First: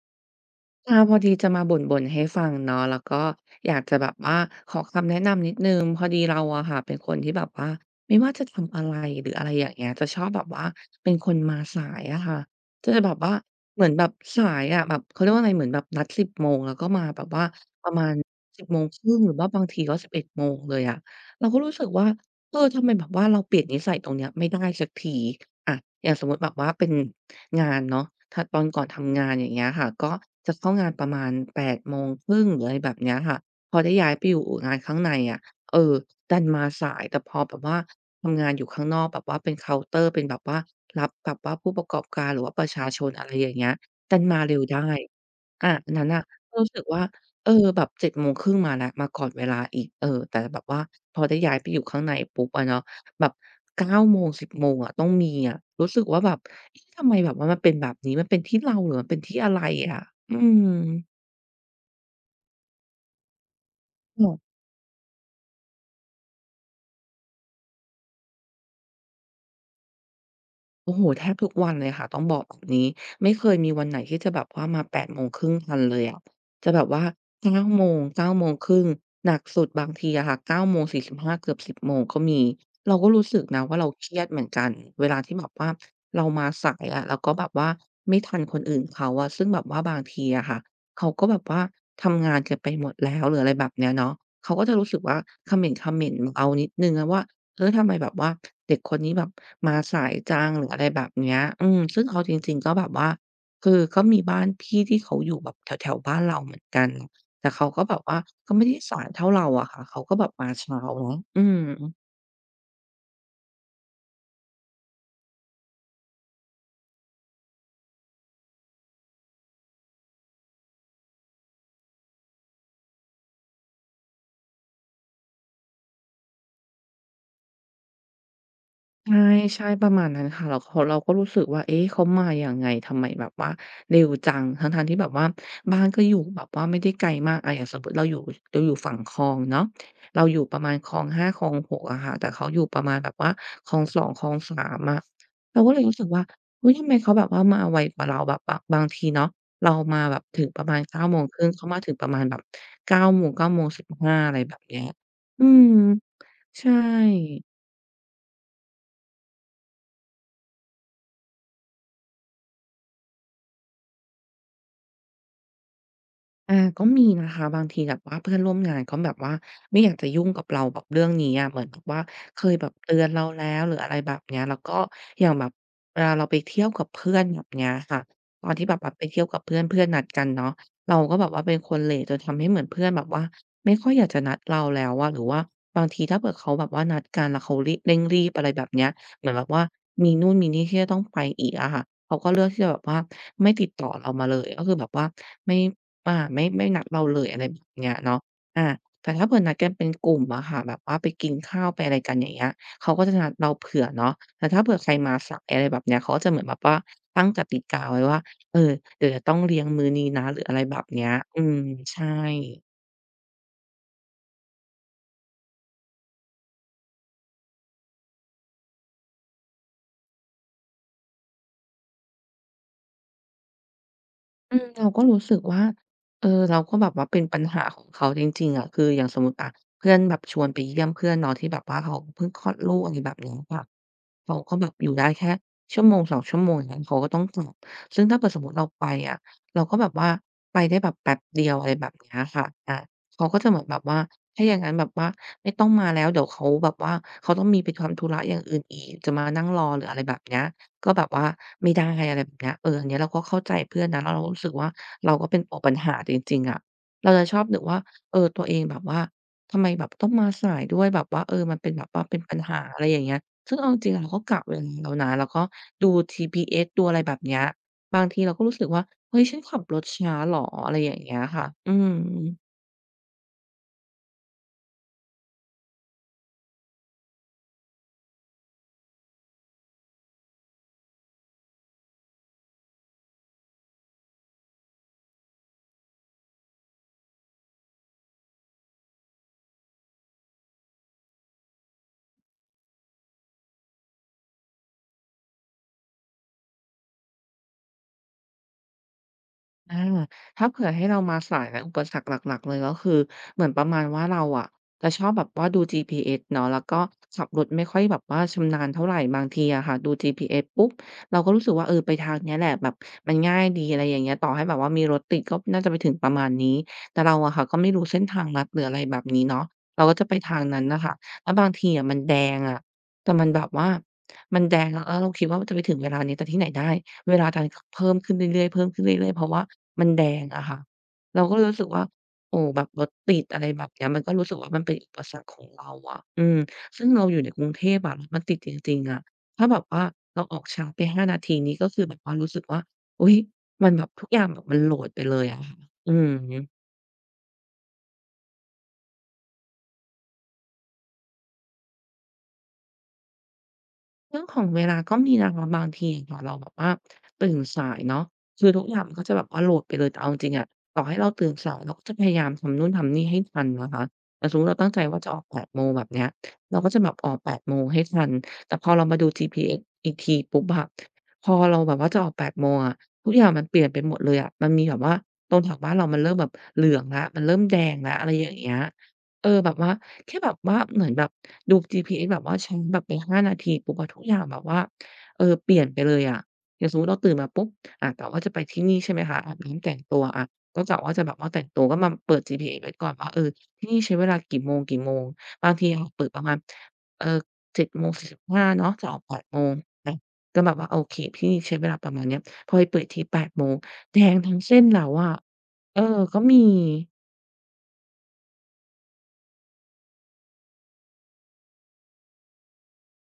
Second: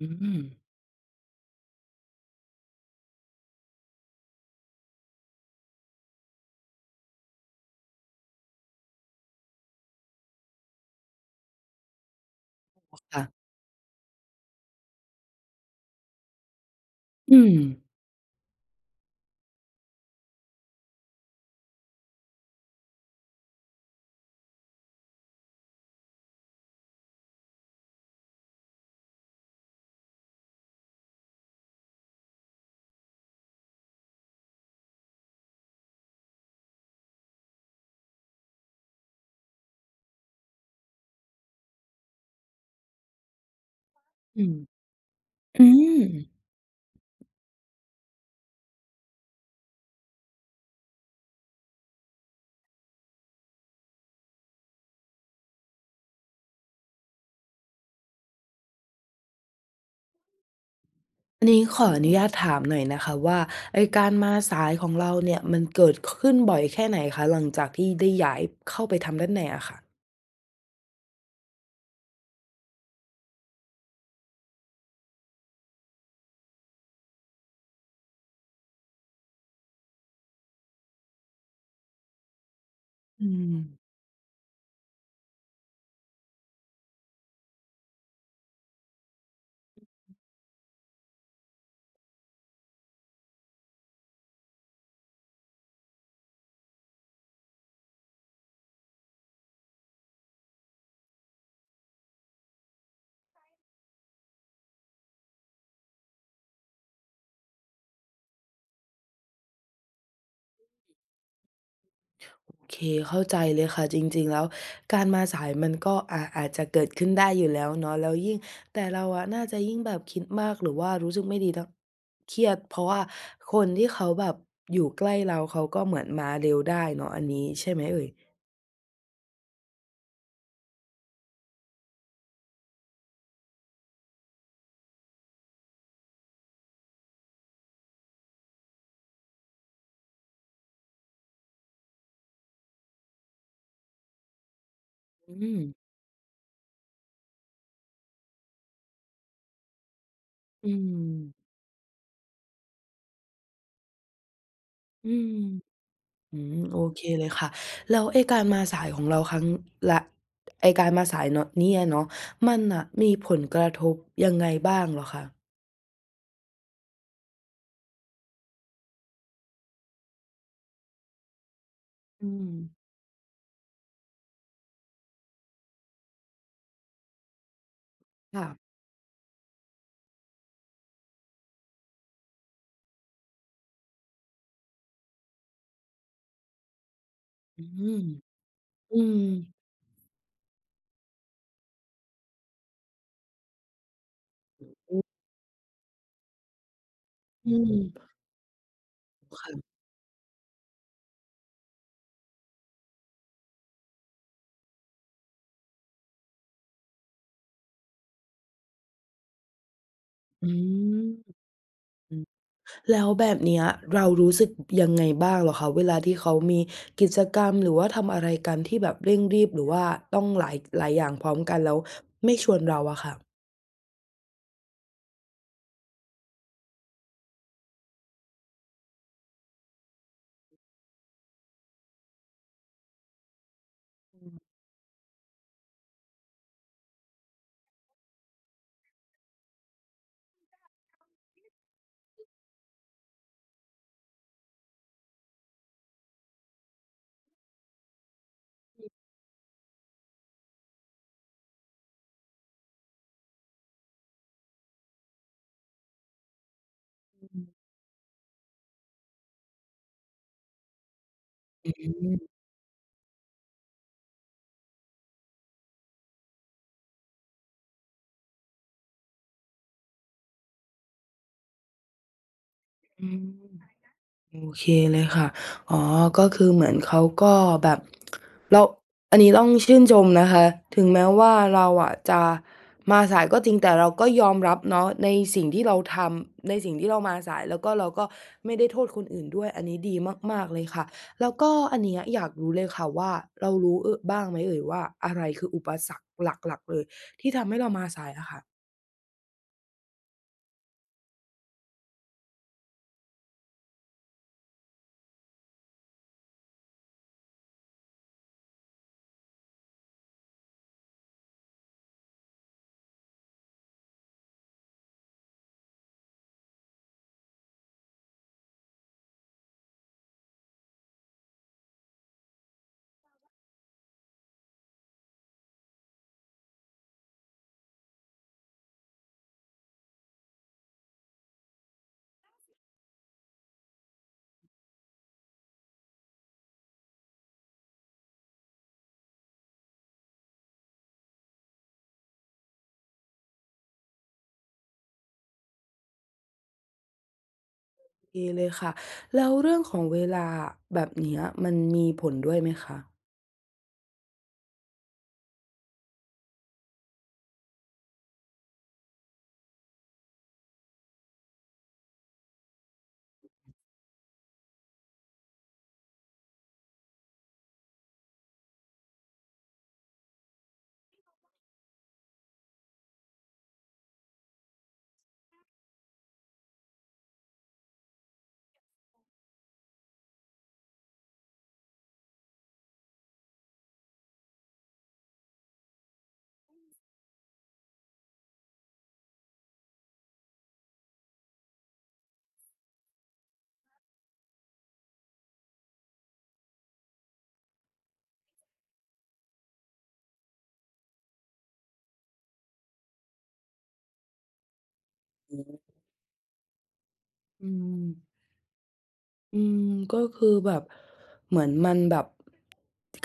อืมค่ะพอดีจะมาบ่นๆให้ฟังเนาะแล้วก็อยากจะแบบว่าขอคำแนะนำนิดหนึ่งพอดีเราอะค่ะเป็นคนที่แบบว่าไม่ว่าจะทำอะไรหรืออะไรอย่างเงี้ยจะชอบแบบว่าเป็นคนมาสายอะค่ะจะแบบว่าค่ะเหมือนแบบสายอะแบบเขาเรียกว่าอะไรเหมือนแบบนัด10โมงแล้วก็มาแบบอืว่ามประมาณ1 0่งหรือว่าบางทีก็11โมงเลยอะเราก็รู้สึกว่าเออทำไมแบบว่าเราเปลี่ยนนิสัยตรงเนี้ยไม่ได้สักที อะอย่างสมมุติแบบว่าเป็นงานเนาะถ้าตอนก่อนทำงานอย่างเงี้ยค่ะก็จะเข้างานประมาณแปดโมงครึ่งหรืออะไรแบบเนี้ยค่ะพอได้ย้ายไปอยู่งานข้างในอะเออดันมาสายแต่พอแบบว่าทำงานอยู่ข้างนอกแบบว่าเป็นเคาน์เตอร์เป็นแบบว่ารับแบบว่าผู้ประกอบการหรือว่าประชาชนอะไรอย่างเงี้ยดันมาอืเร็วได้มอือันมนั้นน่ะก็รู้สึกว่าเออแบบ7:30มงครึ่งมาแล้วมาก่อนเวลาอีกเออแต่แบบว่าพอได้ย้ายไปอยู่ข้างในปุ๊บอะเนาะ แบบ9โมง10โมงอะต้องมีอะรู้สึกว่าแบบเอ๊ะทำไมแบบว่ามันเป็นแบบนี้มันเป็นที่เราหรือมันเป็นที่อะไรอะอืม อันนี้ขออนุญาตถามหน่อยนะคะว่าไอ้การมาสายของเราเนี่ยมันเกิดขึ้นบ่อยแค่ไหนคะหลังจากที่ได้ย้ายเข้าไปทำด้านในอะค่ะโอ้โหแทบทุกวันเลยค่ะต้องบอกแบบนี้ไม่เคยมีวันไหนที่จะแบบว่ามาแปดโมงครึ่งทันเลยอะจะแบบว่า9โมงเก้าโมงครึ3 0หนักสุดบางทีอะค่ะ9:45เกือบ10โมงก็มีเราก็รู้อืสึกมนะว่าเราเครียดเหมือนกันเวลาที่แบบว่าเรามาสายอะแล้วก็แบบว่าไม่ทันคนอื่นเขาอะซึ่งแบบว่าบางทีอะค่ะเขาก็แบบว่าทำงานกันไปหมดแล้วหรืออะไรแบบเนี้ยเนาะเขาก็จะรู้สึกว่าคอมเมนต์คอม่งๆมาเอานิดนึงนะว่า เออทำไมแบบว่าเด็กคนนี้แบบมาสายจังหรืออะไรแบบเนี้ยอืมซึ่งเอาจริงๆก็แบบว่าคือก็มีบ้านพี่ที่เขาอยู่แบบแถวๆบ้านเราเหมือนกันแต่เขาก็แบบว่าก็ไม่ได้สายเท่าเราอะค่ะเขาก็แบบมาเช้าเนาะอืม โอเคเข้าใจเลยค่ะจริงๆแล้วการมาสายมันก็อาจจะเกิดขึ้นได้อยู่แล้วเนาะแล้วยิ่งแต่เราอะน่าจะยิ่งแบบคิดมากหรือว่ารู้สึกไม่ดีแล้วเครียดเพราะว่าคนที่เขาแบบอยู่ใกล้เราเขาก็เหมือนมาเร็วได้เนาะอันนี้ใช่ไหมเอ่ยใช่ใช่ประมาณนั้นค่ะเราเราก็รู้สึกว่าเอ๊ะเขามายังไงทำไมแบบว่าเร็วจังทั้งๆที่แบบว่าบ้านก็อยู่แบบว่าไม่ได้ไกลมากอย่างสมมุติเราอยู่เราอยู่ฝั่งคลองเนาะเราอยู่ประมาณคลอง5คลอง6อะค่ะแต่เขาอยู่ประมาณแบบว่าคลอง2คลอง3อะอืเราม ก็เลยรู้สึกว่าอุ๊ยทำไมเขาแบบว่ามาไวกว่าเราแบบบางทีเนาะเรามาแบบถึงประอืมาณเก้าโมงครึ่มงเขามาถึงประมาณแบบเก้าโมง9:15อะไรแบบเนี้ยอืมอืมอืมใช่ โอเคเลยค่ะแล้วไอ้การมาสายของเราครั้งละไอ้การมาสายเนาะเนี่ยเนาะมันน่ะมีผลกระทบยังไงบ้างเหรอคะก็มีนะคะบางทีแบบว่าเพื่อนร่วมงานเขาแบบว่าไม่อยากจะยุ่งกับเราแบบเรื่องนี้อะเหมือนแบบว่าอืเคมยแบบเตือนเราแล้วหรืออะไรแบบเนี้ยแล้วก็อย่างแบบเวลาเราไปเที่ยวกับเพื่อนแบบเนี้ยค่ะตค่ะอนที่แบบว่าไปเที่ยวกับเพื่อนเพื่อนนัดกันเนาะเราก็แบบว่าเป็นคนเหละจนทำให้เหมือนเพื่อนแบบว่าไม่ค่อยอยากจะนัดเราแล้วอะหรือว่าบางทีถ้าเกิดเขาแบบว่านัดกันแล้วเขาอืรีบเร่งมรีบอะไรแบบเนี้ยอืมเหมือนแบบว่ามีนู่นมีนี่ที่จะต้องไปอีกอะค่ะเขาก็เลือกที่จะแบบว่าไม่ติดต่อเรามาเลยก็คือแบบว่าไม่ ไม่นัดเราเลยอะไรอืแบบเนี้ยมเนาะอาแต่ถ้าเผื่อนัดกันเป็นกลุ่มอะค่ะแบบว่าไปกินข้าวไปอะไรกันอย่างเงี้ยเขาก็จะนัดเราเผื่อเนาะแต่ถ้าเผื่อใครมาสายอะไรแบบเนี้ยเขาก็จะเหมือนแบบว่าตั้งกติกาไว้ว่าเออเดี๋ยวจะต้องเลี้ยงมื้อนี้นะหรืออือะไรแบบเนี้ยอืมใช่ มแล้วแบบเนี้ยเรารู้สึกยังไงบ้างเหรอคะเวลาที่เขามีกิจกรรมหรือว่าทำอะไรกันที่แบบเร่งรีบหรือว่าต้องหลายอย่างพร้อมกันแล้วไม่ชวนเราอะค่ะอืมเราก็รู้สึกว่าเออเราก็แบบว่าเป็นปัญหาของเขาจริงๆอะคืออย่างสมมุติอะเพื่อนแบบชวนไปเยี่ยมเพื่อนเนาะที่แบบว่าเขาเพิ่งคลอดลูกอะไรแบบนี้ค่ะเขาก็แบบอยู่ได้แค่ชั่วโมงสองชั่วโมงอย่างเงี้ยเขาก็ต้องกลับซึ่งถ้าเกิดสมมุติเราไปอะเราก็แบบว่าไปได้แบบแป๊บเดียวอะไรแบบเนี้ยค่ะเขาก็จะเหมือนแบบว่าถ้าอย่างงั้นแบบว่าไม่ต้องมาแล้วเดี๋ยวเขาแบบว่าเขาต้องมีไปทำธุระอย่างอื่นอีกจะมานั่งรอหรืออะไรแบบเนี้ย ก็แบบว่าไม่ได้อะไรแบบเนี้ยอันเนี้ยเราก็เข้าใจเพื่อนนะแล้วเรารู้สึกว่าเราก็เป็นตัวปัญหาจริงๆอะเราจะชอบนึกว่าตัวเองแบบว่าทำไมแบบต้องมาสายด้วยแบบว่ามันเป็อืนแบบว่าเป็นปัมญหาอะไรอย่างเงี้ยซึ่งเอาจริงๆเราก็กะเวลาแล้วนะแล้วก็ดู GPS ดูอะไรแบบเนี้ยบางทีเราก็รู้สึกว่าเฮ้ยฉันขับรถช้าเหรออะไรอย่างเงี้ยค่ะอืม อืม โอเคเลยค่ะอ๋อก็คือเหมือนเขาก็แบบเราอันนี้ต้องชื่นชมนะคะถึงแม้ว่าเราอะจะมาสายก็จริงแต่เราก็ยอมรับเนาะในสิ่งที่เราทำในสิ่งที่เรามาสายแล้วก็เราก็ไม่ได้โทษคนอื่นด้วยอันนี้ดีมากๆเลยค่ะแล้วก็อันเนี้ยอยากรู้เลยค่ะว่าเรารู้บ้างไหมเอ่ยว่าอะไรคืออุปสรรคหลักๆเลยที่ทำให้เรามาสายอะค่ะอาถ้าเผื่อให้เรามาสายและอุปสรรคหลักๆเลยก็คือเหมือนประมาณว่าเราอะจะชอบแบบว่าดู GPS เนาะแล้วก็ขับรถไม่ค่อยแบบว่าชำนาญเท่าไรบางทีอะค่ะดู GPS ปุ๊บเราก็รู้สึกว่าไปทางเนี้ยแหละแบบมันง่ายดีอะไรอย่างเงี้ยต่อให้แบบว่ามีรถติดก็น่าจะไปถึงประมาณนี้แต่เราอะค่ะก็ไม่รู้เส้นทางลัดหรืออะไรแบบนี้เนาะเราก็จะไปทางนั้นน่ะค่ะแล้วบางทีอะมันแดงอะแต่มันแบบว่ามันแดงแล้วเราคิดว่ามันจะไปถึงเวลานี้แต่ที่ไหนได้ เวลาทานขเพิ่มขึ้นเรื่อยๆเพิ่มขึ้นเรื่อยๆเพราะว่ามันแดงอะค่ะเราก็รู้สึกว่าโอ้แบบรถติดอะไรแบบเนี้ยมันก็รู้สึกว่ามันเป็นอุปสรรคของเราอะอืมซึ่งเราอยู่ในกรุงเทพอะรถมันติดจริงๆอะถ้าแบบว่าเราออกช้าไป5นาทีนี่ก็คือแบบว่ารู้สึกว่าอุ๊ยมันแบบทุกอย่างแบบมันโหลดไปเลยอะค่ะอือฮึ โอเคเลยค่ะแล้วเรื่องของเวลาอะแบบเนี้ยมันมีผลด้วยไหมคะ เรื่องของเวลาก็มีนะคะบางทีอย่างเเราแบบว่าตื่นสายเนาะคือทุกอย่างมันก็จะแบบว่าโหลดไปเลยแต่เอาจริงๆอะต่อให้เราตื่นสายเราก็จะพยายามทำนู่นทำนี่ให้ทันนะคะแต่สมมุติเราตั้งใจว่าจะออก8โมงแบบเนี้ยเราก็จะแบบออกแปดโมงให้ทันแต่พอเรามาดู GPS อสอีกทีปุ๊บอะพอเราแบบว่าจะออก8โมงอะทุกอย่างมันเปลี่ยนไปหมดเลยอะมันมีแบบว่าตรงแถวบ้านเรามันเริ่มแบบเหลืองละมันเริ่มแดงแล้วอะไรอย่างเงี้ย แบบว่าแค่แบบว่าเหมือนแบบดู GPS แบบว่าใช้แบบไป5นาทีปุ๊บอะทุกอย่างแบบว่าเปลี่ยนไปเลยอะอย่างสมมุติเราตื่นมาปุ๊บอะกะว่าจะไปที่นี่ใช่ไหมคะอาบน้ำแต่งตัวอะก็กะว่าจะแบบว่าแต่งตัวก็มาเปิด GPS ไว้ก่อนว่าที่นี่ใช้เวลากี่โมงๆบางทีอะเปิดประมาณเอ่อเจ็ดโมงสี่สิบห้าเนาะจะออก8:00นะก็แบบว่าโอเคที่นี่ใช้เวลาประมาณเนี้ยพอไปเปิดอีกที8มงแดงทั้งเส้นแล้วอะเออก็มี อืมอืมก็คือแบบเหมือนมันแบบ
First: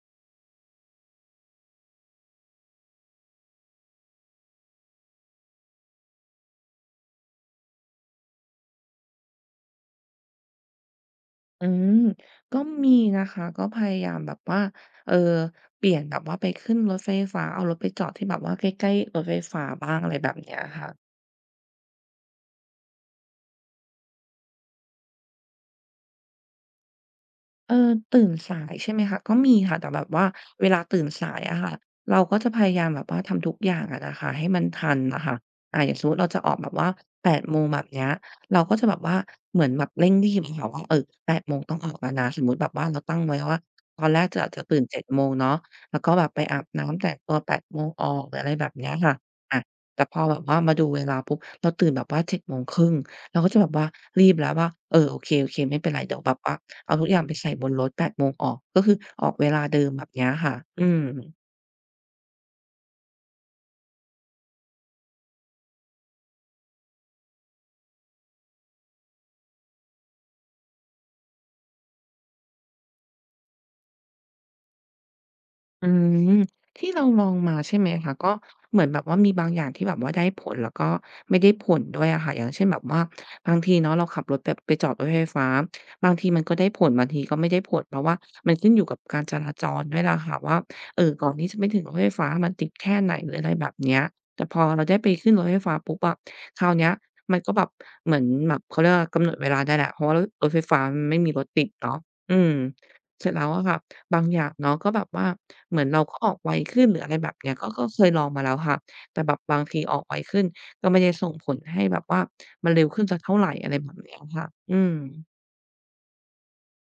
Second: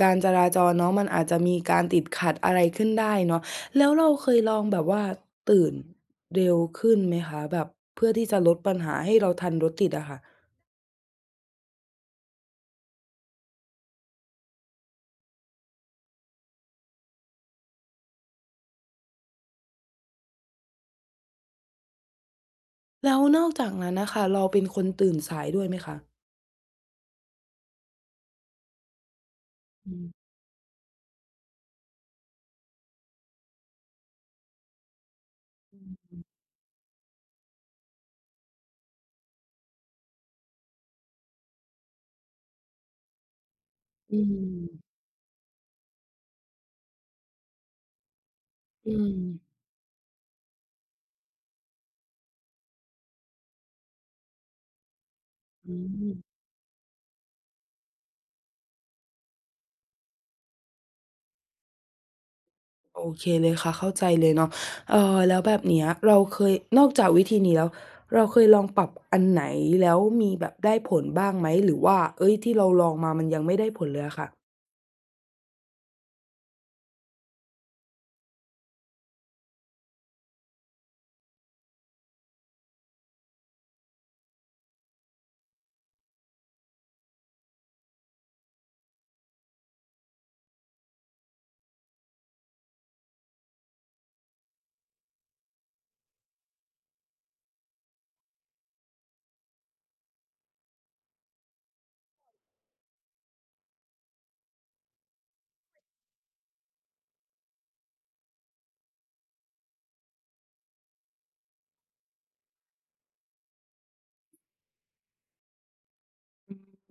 การจราจรเนาะมันอาจจะมีการติดขัดอะไรขึ้นได้เนาะแล้วเราเคยลองแบบว่าตื่นเร็วขึ้นไหมคะแบบเพื่อที่จะลดปัญหาให้เราทันรถติดอะค่ะอืมก็มีนะคะก็พยายามแบบว่าเออเปลี่ยนแบบว่าไปขึ้นรถไฟฟ้าเอารถไปจอดที่แบบว่าใกล้ๆรถไฟฟ้าบ้างอะไรแบบเนี้ยค่ะ แล้วนอกจากนั้นน่ะค่ะเราเป็นคนตื่นสายด้วยไหมคะเออตื่นสายใช่ไหมคะก็มีค่ะแต่อืแบบมว่าเวลาตื่นสายอะค่ะเราก็จะพยายามแบบว่าทำทุกอย่างอะนะคะให้มันทันนะคะอ่าอย่างสมมุติเราจะออกแบบว่าแปดโมงแบบเนี้ยเราก็จะแบบว่าเหมือนแบบเร่งรีบอะค่ะว่าแปดโมงต้องออกแล้วนะสมมติแบบว่าเราตั้งไว้ว่าตอนอืแรกจะอาจจะตื่มน7โมงเนาะแล้วก็แบบไปอาบน้ำแต่งตัว8โมงออกหรืออะไรแบบเนี้ยอืค่ะมอะแต่พอแบบว่ามาดูเวลาปุ๊บเราตื่นแบบว่า7โมงครึ่งเราก็จะแบบว่ารีบแล้วว่าโอเคโอเคอืไม่เป็นไรเดี๋ยวแบม บว่า เอาทุกอย่างไปใส่บนรถ8โมงออกก็คือออกเวลาเดิมแบบเนี้ยค่ะอืม โอเคเลยค่ะเข้าใจเลยเนาะแล้วแบบเนี้ยเราเคยนอกจากวิธีนี้แล้วเราเคยลองปรับอันไหนแล้วมีแบบได้ผลบ้างไหมหรือว่าเฮ้ยที่เราลองมามันยังไม่ได้ผลเลยอะค่ะ อืมที่เราลองมาใช่ไหมคะก็เหมือนแบบว่ามีบางอย่างที่แบบว่าได้ผลแล้วก็ไม่ได้ผลด้วยอะค่ะอย่างเช่นแบบว่าบางทีเนาะเราขับรถแบบไปจอดรถไฟฟ้าบางทีมันก็ได้ผลบางทีก็ไม่ได้ผลเพราะว่ามันขึ้นอยู่กับการจราจรด้วยล่ะค่ะว่าก่อนที่จะไปถึงรถไฟฟ้ามันติดแค่ไหนหรืออะไรแบบเนี้ยแต่พอเราได้ไปขึ้นรถไฟฟ้าปุ๊บอะคราวเนี้ยมันก็แบบเหมือนแบบเขาเรียกว่ากำหนดเวลาได้แล้วเพราะว่ารถรถไฟฟ้ามันไม่มีรถติดเนาะอืมเสร็จแล้วอะค่ะ บางอย่างเนาะก็แบบว่าเหมือนเราก็ออกไวขึ้นหรืออะไรแบบเนี้ยก็เคยลองมาแล้วค่ะแต่แบบบางทีออกไวขึ้นก็ไม่ได้ส่งผลให้แบบว่ามันเร็วขึ้นสักเท่าไรอะไรแบบเนี้ยค่ะอืม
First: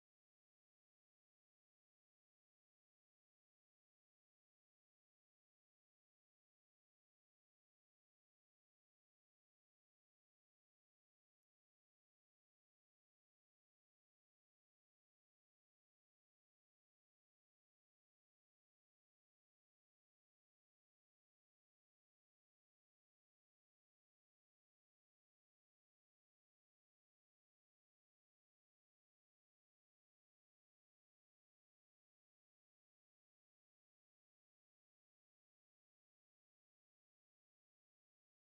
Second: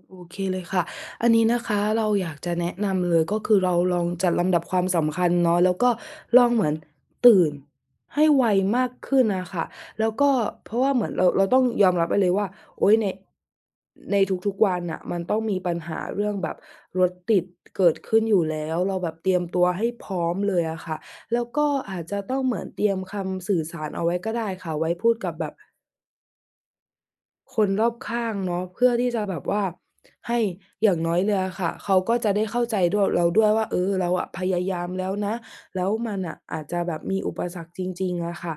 โอเคเลยค่ะ อันนี้นะคะเราอยากจะแนะนำเลยก็คือเราลองจัดลำดับความสำคัญเนาะแล้วก็ลองเหมือนตื่นให้ไวมากขึ้นน่ะค่ะแล้วก็เพราะว่าเหมือนเราต้องยอมรับไปเลยว่าโอ๊ยในทุกๆวันน่ะมันต้องมีปัญหาเรื่องแบบรถติดเกิดขึ้นอยู่แล้วเราแบบเตรียมตัวให้พร้อมเลยอะค่ะแล้วก็อาจจะต้องเหมือนเตรียมคำสื่อสารเอาไว้ก็ได้ค่ะไว้พูดกับแบบ คนรอบข้างเนาะเพื่อที่จะแบบว่าให้อย่างน้อยเลยอะค่ะเขาก็จะได้เข้าใจด้วยเราด้วยว่าเออเราอะพยายามแล้วนะแล้วมันน่ะอาจจะแบบมีอุปสรรคจริงๆอะค่ะ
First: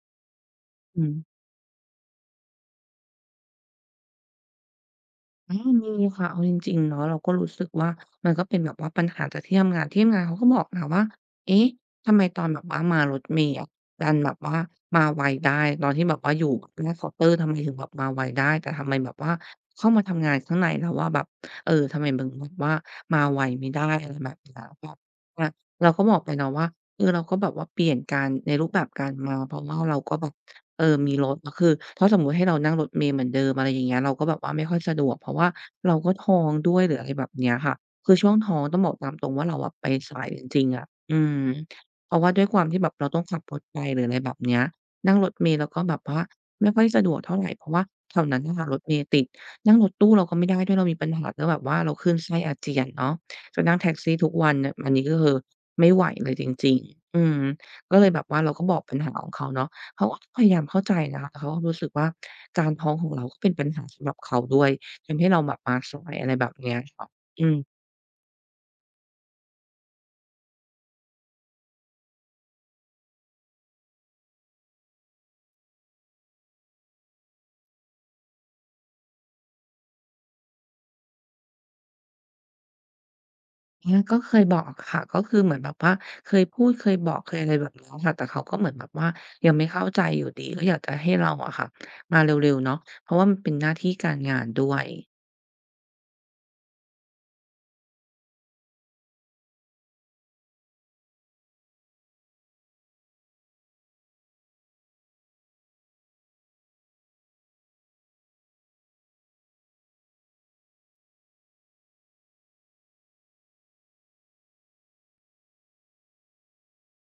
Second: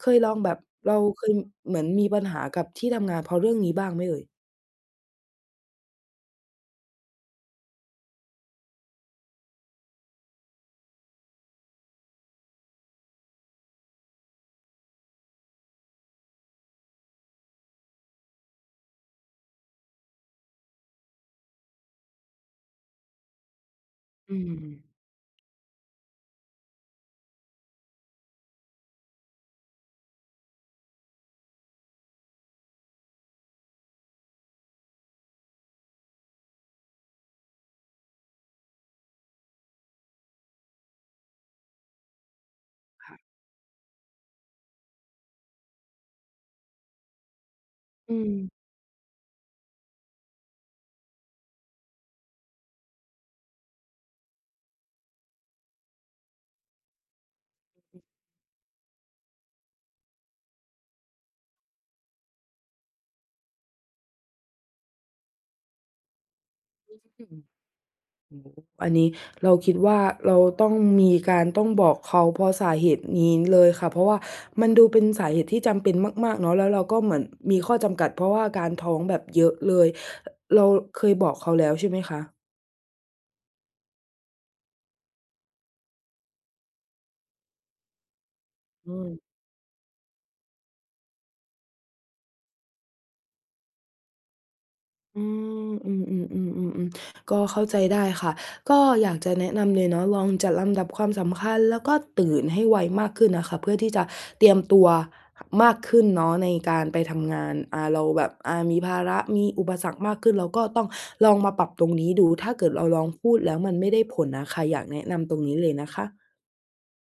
เคยลองแบบเราอืม เคยเหมือนมีปัญหากับที่ทำงานเพราะเรื่องนี้บ้างไหมเอ่ยอืมมีค่ะเอาจริงๆเนาะเราก็รู้สึกว่ามันก็เป็นแบบว่าปัญหาจากที่ทำงานเขาก็บอกนะว่าเอ๊ะทำไมตอนแบบว่ามารถเมล์อะดันแบบว่ามาไวได้ตอนที่แบบว่าอยู่หน้าเคาน์เตอร์ทำไมถึงแบบมาไวได้แต่ทำไมแบบว่าเข้ามาทำงานข้างในแล้วอะแบบเออทำไมมึงแบบว่ามาไวไม่ได้อะไรแบบอืเนี้ยแบบมอะเราก็บอกไปเนาะว่าเออเราก็แบบว่าเปลี่ยนการในรูปแบบการมาเพราะว่าเราก็แบบ เออมีรถก็คือถ้าสมมุติให้เรานั่งรถเมล์เหมือนเดิมอะไรอย่างเงี้ยเราก็แบบว่าไม่ค่อยสะดวกเพราะว่าเราก็ท้องด้วยหรืออะไรแบบเนี้ยค่ะ คือช่วงท้องต้องบอกตามตรงว่าเราอะไปสายจริงๆอะอืมเพราะว่าด้วยความที่แบบเราต้องขับรถไปหรืออะไรแบบเนี้ยนั่งรถเมล์เราก็แบบว่าไม่ค่อยสะดวกเท่าไรเพราะว่าแถอืวม นั้นน่ะค่ะรถเมล์ติดนั่งรถตู้เราก็ไม่ได้ด้วยเรามีปัญหาเรื่องแบบว่าเราคลื่นไส้อาเจียนเนาะจะนั่งแท็กซี่ทุกวันเนี่ยอันนี้ก็คือไม่ไหวเลยจริงๆอืมก็เลยแบบว่าเราก็บอกปัญหาของเขาเนาะ เขาก็พยายามเข้าใจนะคะแต่เขาก็รู้สึกว่าการท้องของเราก็เป็นปัญหาสำหรับเขาด้วยทำให้เราแบบมาสายอะไรแบบเนี้ยค่ะอืมโอ้โฮอันนี้เราคิดว่าเราต้องมีการต้องบอกเขาเพราะสาเหตุนี้เลยค่ะเพราะว่ามันดูเป็นสาเหตุที่จำเป็นมากๆเนาะแล้วเราก็เหมือนมีข้อจำกัดเพราะว่าการท้องแบบเยอะเลยเราเคยบอกเขาแล้วใช่ไหมคะเนี่ยก็เคยบอกค่ะก็คือเหมือนแบบว่าเคยพูดเคยบอกเคยอะไรแบบเนี้ยค่ะแต่เขาก็เหมือนแบบอืว่าม ยังไม่เข้าใจอยู่ดีก็อยากจะให้เราอะค่ะมาเร็วๆเนาะเพราะว่ามันเป็นหน้าที่การงานด้วย อืมอืมอืมอืมอืมอืมก็เข้าใจได้ค่ะก็อยากจะแนะนำเลยเนาะลองจัดลำดับความสำคัญแล้วก็ตื่นให้ไวมากขึ้นน่ะค่ะเพื่อที่จะเตรียมตัวมากขึ้นเนาะในการไปทำงานเราแบบมีภาระมีอุปสรรคมากขึ้นเราก็ต้องลองมาปรับตรงนี้ดูถ้าเกิดเราลองพูดแล้วมันไม่ได้ผลอะค่ะอยากแนะนำตรงนี้เลยนะคะ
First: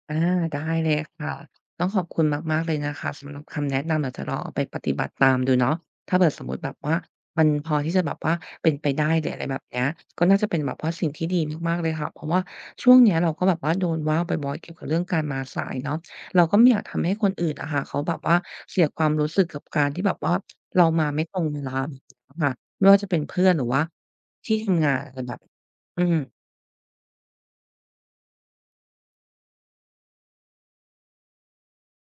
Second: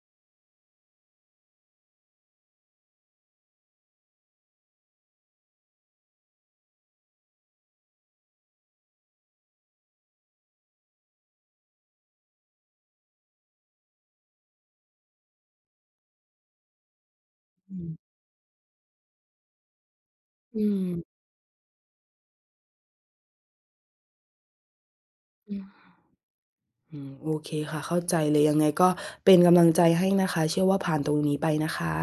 อาได้เลยค่ะต้องขอบคุณมากๆเลยนะคะสำหรับคำแนะนำเดี๋ยวจะลองเอาไปปฏิบัติตามดูเนาะถ้าเผื่อสมมุติแบบว่ามันพอที่จะแบบว่าเป็นไปได้หรืออะไรแบบเนี้ยก็น่าจะเป็นแบบว่าสิ่งที่ดีมากๆเลยค่ะเพราะว่าช่วงเนี้ยเราก็แบบว่าโดนว่าบ่อยๆเกี่ยวกับเรื่องการมาสายเนาะเราก็ไม่อยากทำให้คนอื่นอะค่ะอืเขาแบมบว่าเสียความรู้สึกกับการที่แบบว่าอืเรามมาไม่ตรงเวลาแบบเนี้ยค่ะไม่ว่าจะเป็นเพื่อนหรือว่าที่ทำงานอะไรแบบอืมอืมอืมโอเคค่ะเข้าใจเลยยังไงก็เป็นกำลังใจให้นะคะเชื่อว่าผ่านตรงนี้ไปนะคะ